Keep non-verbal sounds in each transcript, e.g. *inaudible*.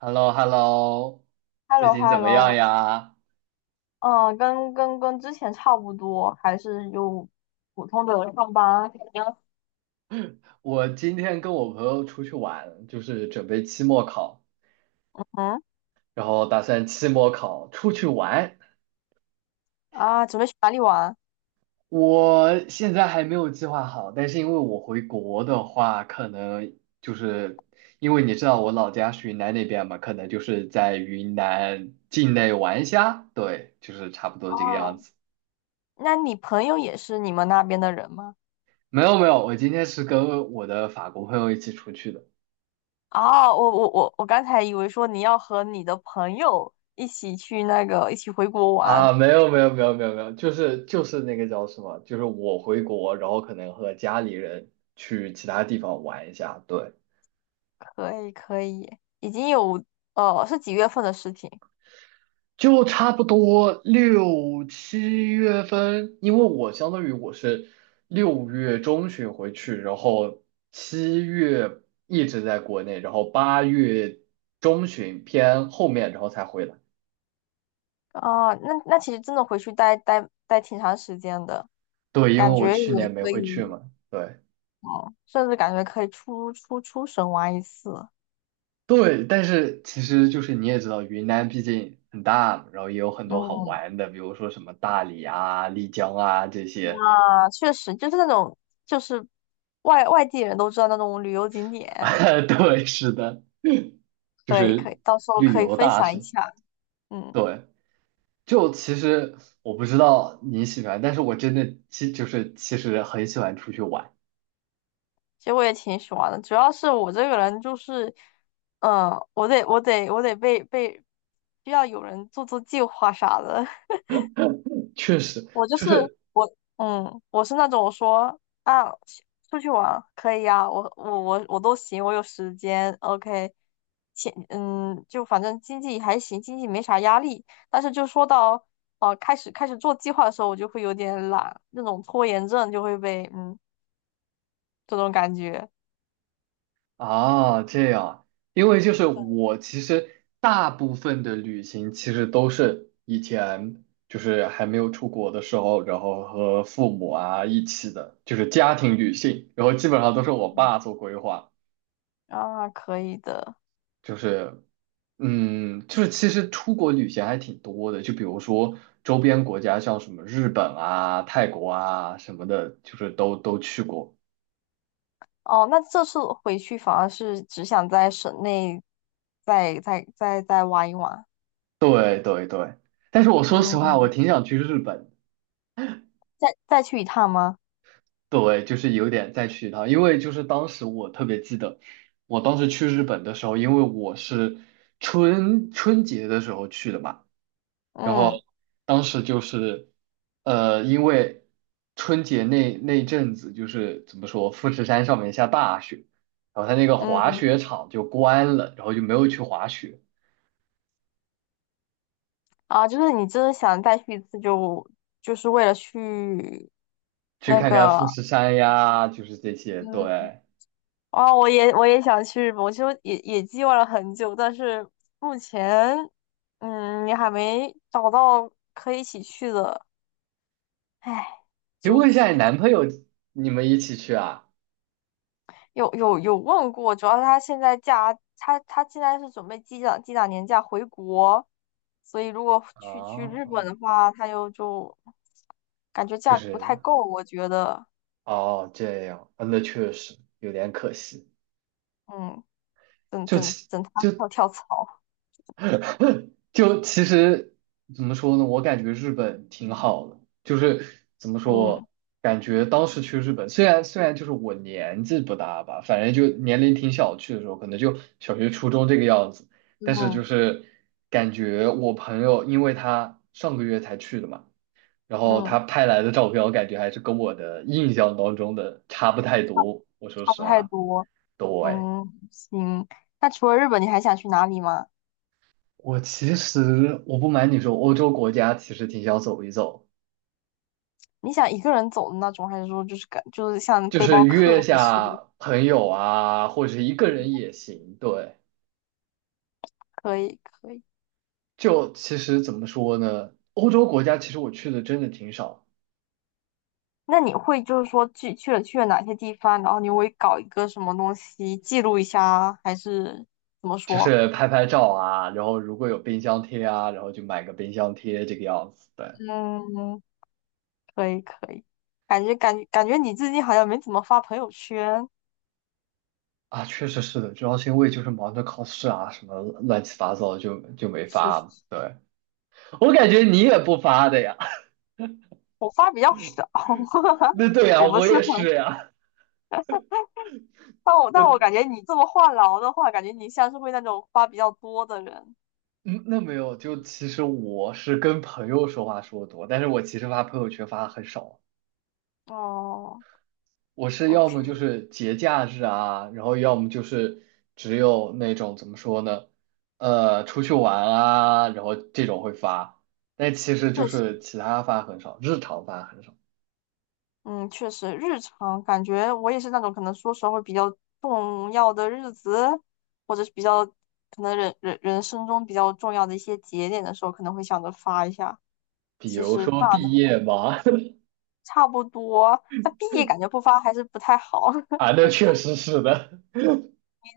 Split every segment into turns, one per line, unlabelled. h e l l o h e l l o
h e l l
最
o h
近怎
e l l
么
o。
样呀？
嗯，跟之前差不多，还是有普通的上班。
我今天跟我朋友出去玩，就是准备期末考，
嗯
然后打算期末考出去玩。
啊，准备去哪里玩？
我现在还没有计划好，但是因为我回国的话，可能就是因为你知道我老家是云南那边嘛，可能就是在云南境内玩一下，对，就是差不多这个样
哦，
子。
那你朋友也是你们那边的人吗？
没有没有，我今天是跟我的法国朋友一起出去的。
哦，我刚才以为说你要和你的朋友一起去那个一起回国玩。
啊，没有没有没有没有没有，就是那个叫什么，就是我回国，然后可能和家里人去其他地方玩一下，对，
可以可以，已经有，是几月份的事情？
就差不多6、7月份，因为我相当于我是6月中旬回去，然后七月一直在国内，然后8月中旬偏后面，然后才回来。
哦，那其实真的回去待挺长时间的，
对，因为
感
我
觉也
去年没
可
回去
以。
嘛，对。
哦，甚至感觉可以出省玩一次。
对，但是其实就是你也知道，云南毕竟很大嘛然后也有很多好
嗯，
玩的，比如说什么大理啊、丽江啊这些。
啊，确实就是那种，就是外地人都知道那种旅游景
*laughs*
点。
啊，对，是的，就
可以可
是
以，到时候
旅
可以
游
分
大
享一
省。
下。嗯，
对，就其实我不知道你喜欢，但是我真的其就是其实很喜欢出去玩，
其实我也挺喜欢的，主要是我这个人就是，嗯，我得被需要有人做做计划啥的。*laughs*
确实。
我就是
就是。
我，嗯，我是那种我说啊，出去玩可以呀、我都行，我有时间，OK，钱，嗯，就反正经济还行，经济没啥压力。但是就说到开始做计划的时候，我就会有点懒，那种拖延症就会被这种感觉。
啊，这样，因为就是我其实大部分的旅行其实都是以前就是还没有出国的时候，然后和父母啊一起的，就是家庭旅行，然后基本上都是我
嗯，
爸做规划，
啊，可以的。
就是嗯，就是其实出国旅行还挺多的，就比如说周边国家像什么日本啊、泰国啊什么的，就是都去过。
哦，那这次回去反而是只想在省内再玩一玩。
对对对，但是我说实话，我
嗯，
挺想去日本的
再去一趟吗？
对，就是有点再去一趟，因为就是当时我特别记得，我当时去日本的时候，因为我是春节的时候去的嘛，然后
嗯
当时就是，因为春节那一阵子就是怎么说，富士山上面下大雪，然后它那个滑
嗯
雪场就关了，然后就没有去滑雪，
啊，就是你真的想再去一次就，就是为了去
去
那
看看富
个。
士山呀，就是这些。
嗯，
对，
啊，我也想去日本，我就也计划了很久，但是目前，嗯，你还没找到可以一起去的，唉，
可以
纠
问一下你男
结。
朋友，你们一起去啊？
有有有问过，主要是他现在假，他现在是准备积攒积攒年假回国，所以如果去
哦，
日本的话，他又就感觉
就
假不
是。
太够，我觉得。
哦，这样，啊那确实有点可惜。
嗯，等
就
等
其
等他跳跳槽。
*clears throat* 就其实怎么说呢？我感觉日本挺好的，就是怎么说，
嗯
感觉当时去日本，虽然就是我年纪不大吧，反正就年龄挺小，去的时候可能就小学、初中这个样子，但是就
嗯
是感觉我朋友，因为他上个月才去的嘛，然后他
嗯，
拍来的照片，我感觉还是跟我的印象当中的差不太多。我说
差
实
不太
话，
多。
对。
嗯，行。那除了日本，你还想去哪里吗？
我其实我不瞒你说，欧洲国家其实挺想走一走，
你想一个人走的那种，还是说就是像
就
背
是
包
约
客，还是
下朋友啊，或者是一个人也行。对，
可以可以？
就其实怎么说呢，欧洲国家其实我去的真的挺少，
那你会就是说去了哪些地方，然后你会搞一个什么东西记录一下啊，还是怎么
就
说？
是拍拍照啊，然后如果有冰箱贴啊，然后就买个冰箱贴这个样子。对，
嗯，可以可以。感觉你最近好像没怎么发朋友圈。
啊，确实是的，主要是因为就是忙着考试啊，什么乱七八糟就没
是是
发。
是，
对，我感觉你也不发的呀。
我发比较少。
*laughs* 那
*laughs*
对呀，
我不
我
是
也
很，
是呀。
但我
我。
感觉你这么话痨的话，感觉你像是会那种发比较多的人。
嗯，那没有，就其实我是跟朋友说话说的多，但是我其实发朋友圈发的很少，
哦
我是要
，OK，
么就是节假日啊，然后要么就是只有那种怎么说呢，出去玩啊，然后这种会发，但其实就
确实。
是其他发很少，日常发很少，
嗯，确实，日常感觉我也是那种可能说实话会比较重要的日子，或者是比较可能人生中比较重要的一些节点的时候，可能会想着发一下。
比
其
如
实
说
发的
毕业嘛，*laughs*
差不多，但毕业感觉不发还是不太好。
啊，
*laughs*
那确实是的，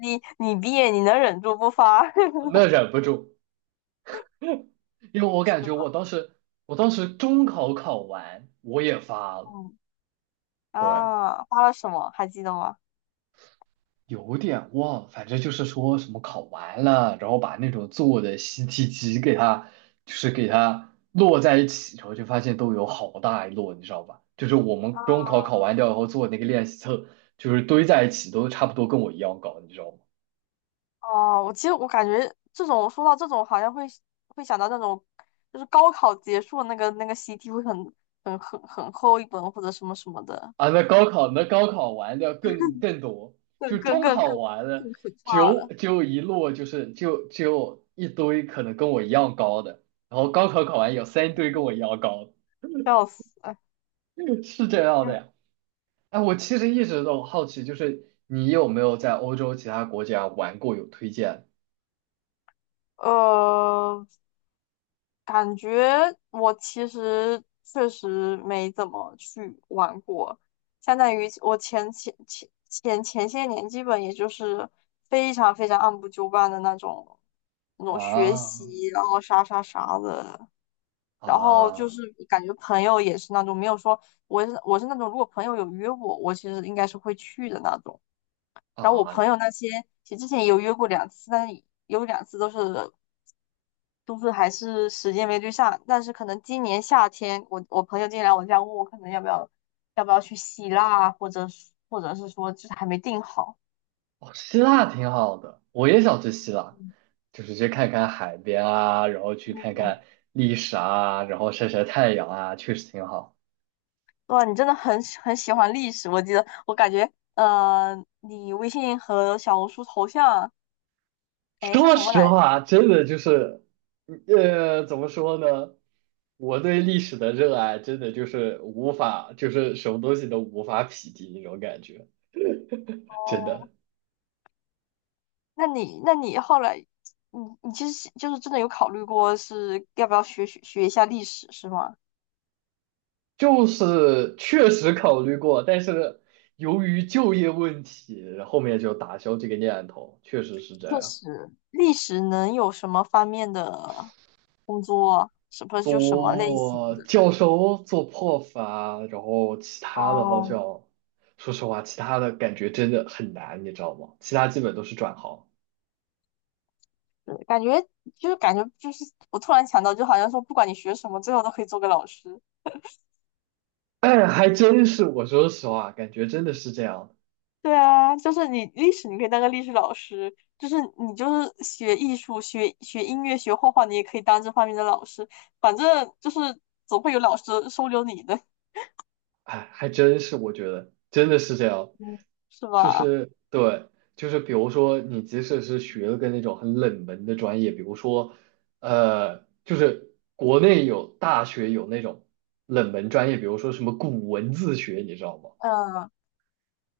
你毕业你能忍住不发？
那忍不住，因为
*laughs*
我感
是
觉我
吧？
当时中考考完我也发了，
嗯
对。
啊，发了什么还记得吗？
有点忘，反正就是说什么考完了，然后把那种做的习题集给它，就是给它摞在一起，然后就发现都有好大一摞，你知道吧？就是我们中考考完掉以后做那个练习册，就是堆在一起都差不多跟我一样高，你知道吗？
哦，我其实我感觉这种说到这种，好像会想到那种，就是高考结束那个习题会很厚一本或者什么什么的，
啊，那高考完的更多，就
更更
中
更
考
更
完了，
更可怕
就
了，
就一摞，就是就一堆可能跟我一样高的，然后高考考完有三堆跟我一样高的，
笑死！哎，
*laughs* 是这样的呀。哎，我其实一直都好奇，就是你有没有在欧洲其他国家玩过？有推荐
呃，感觉我其实确实没怎么去玩过，相当于我前些年基本也就是非常非常按部就班的那种学习，
啊
然后啥的，然后就
啊
是感觉朋友也是那种没有说我是那种如果朋友有约我，我其实应该是会去的那种。然后我
啊！
朋友那些，其实之前也有约过两次，但是有两次都是还是时间没对上，但是可能今年夏天，我朋友今天来我家问我，可能要不要去希腊啊，或者是说就是还没定好。
哦，希腊挺好的，我也想去希腊，
嗯
就是去看看海边啊，然后去看看历史啊，然后晒晒太阳啊，确实挺好。
哇，你真的很喜欢历史，我记得我感觉，呃，你微信和小红书头像，哎，是
说
什么
实
来着？
话，真的就是，怎么说呢？我对历史的热爱真的就是无法，就是什么东西都无法匹敌那种感觉，真
哦，
的。
那你后来，你其实就是真的有考虑过是要不要学一下历史是吗？
就是确实考虑过，但是由于就业问题，后面就打消这个念头。确实是这
确
样，
实，历史能有什么方面的工作，什么就什么类型
做
的。
教授、做 prof 啊，然后其他的好
哦，
像，说实话，其他的感觉真的很难，你知道吗？其他基本都是转行。
对，感觉就是，我突然想到，就好像说，不管你学什么，最后都可以做个老师。
*coughs* 哎，还真是，我说实话，感觉真的是这样。
对啊，就是你历史，你可以当个历史老师；就是你就是学艺术、学音乐、学画画，你也可以当这方面的老师。反正就是总会有老师收留你的。
哎，还真是，我觉得真的是这样，
嗯，是
就
吧？
是对，就是比如说你即使是学了个那种很冷门的专业，比如说，就是国内有大学有那种冷门专业，比如说什么古文字学，你知道吗？
嗯，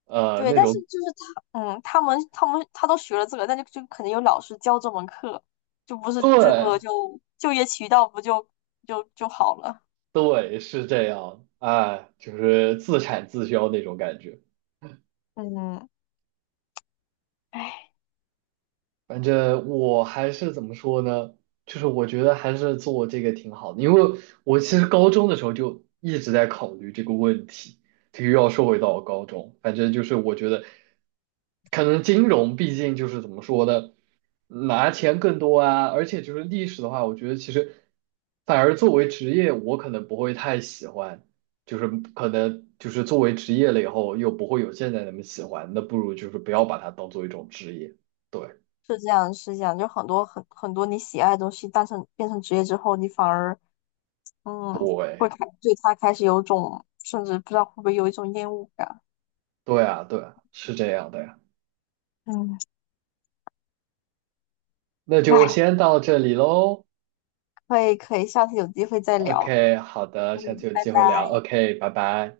对，
那
但是
种
就是他，嗯，他们他们他都学了这个，但就可能有老师教这门课，就不是这个
对
就就业渠道不就好了。
对是这样，哎，就是自产自销那种感觉。
嗯，唉，
反正我还是怎么说呢？就是我觉得还是做这个挺好的，因为我其实高中的时候就一直在考虑这个问题。这个又要说回到我高中，反正就是我觉得，可能金融毕竟就是怎么说呢，拿钱更多啊，而且就是历史的话，我觉得其实反而作为职业，我可能不会太喜欢，就是可能就是作为职业了以后，又不会有现在那么喜欢，那不如就是不要把它当做一种职业。对。
是这样是这样，就很多很多你喜爱的东西，变成职业之后，你反而嗯会
对，
开对他开始有种甚至不知道会不会有一种厌恶感。
对啊，对啊，是这样的呀。
嗯，
那就
哎，
先到这里喽。
可以可以，下次有机会再聊。
OK，好的，下次
嗯，
有
拜
机会聊。
拜。
OK，拜拜。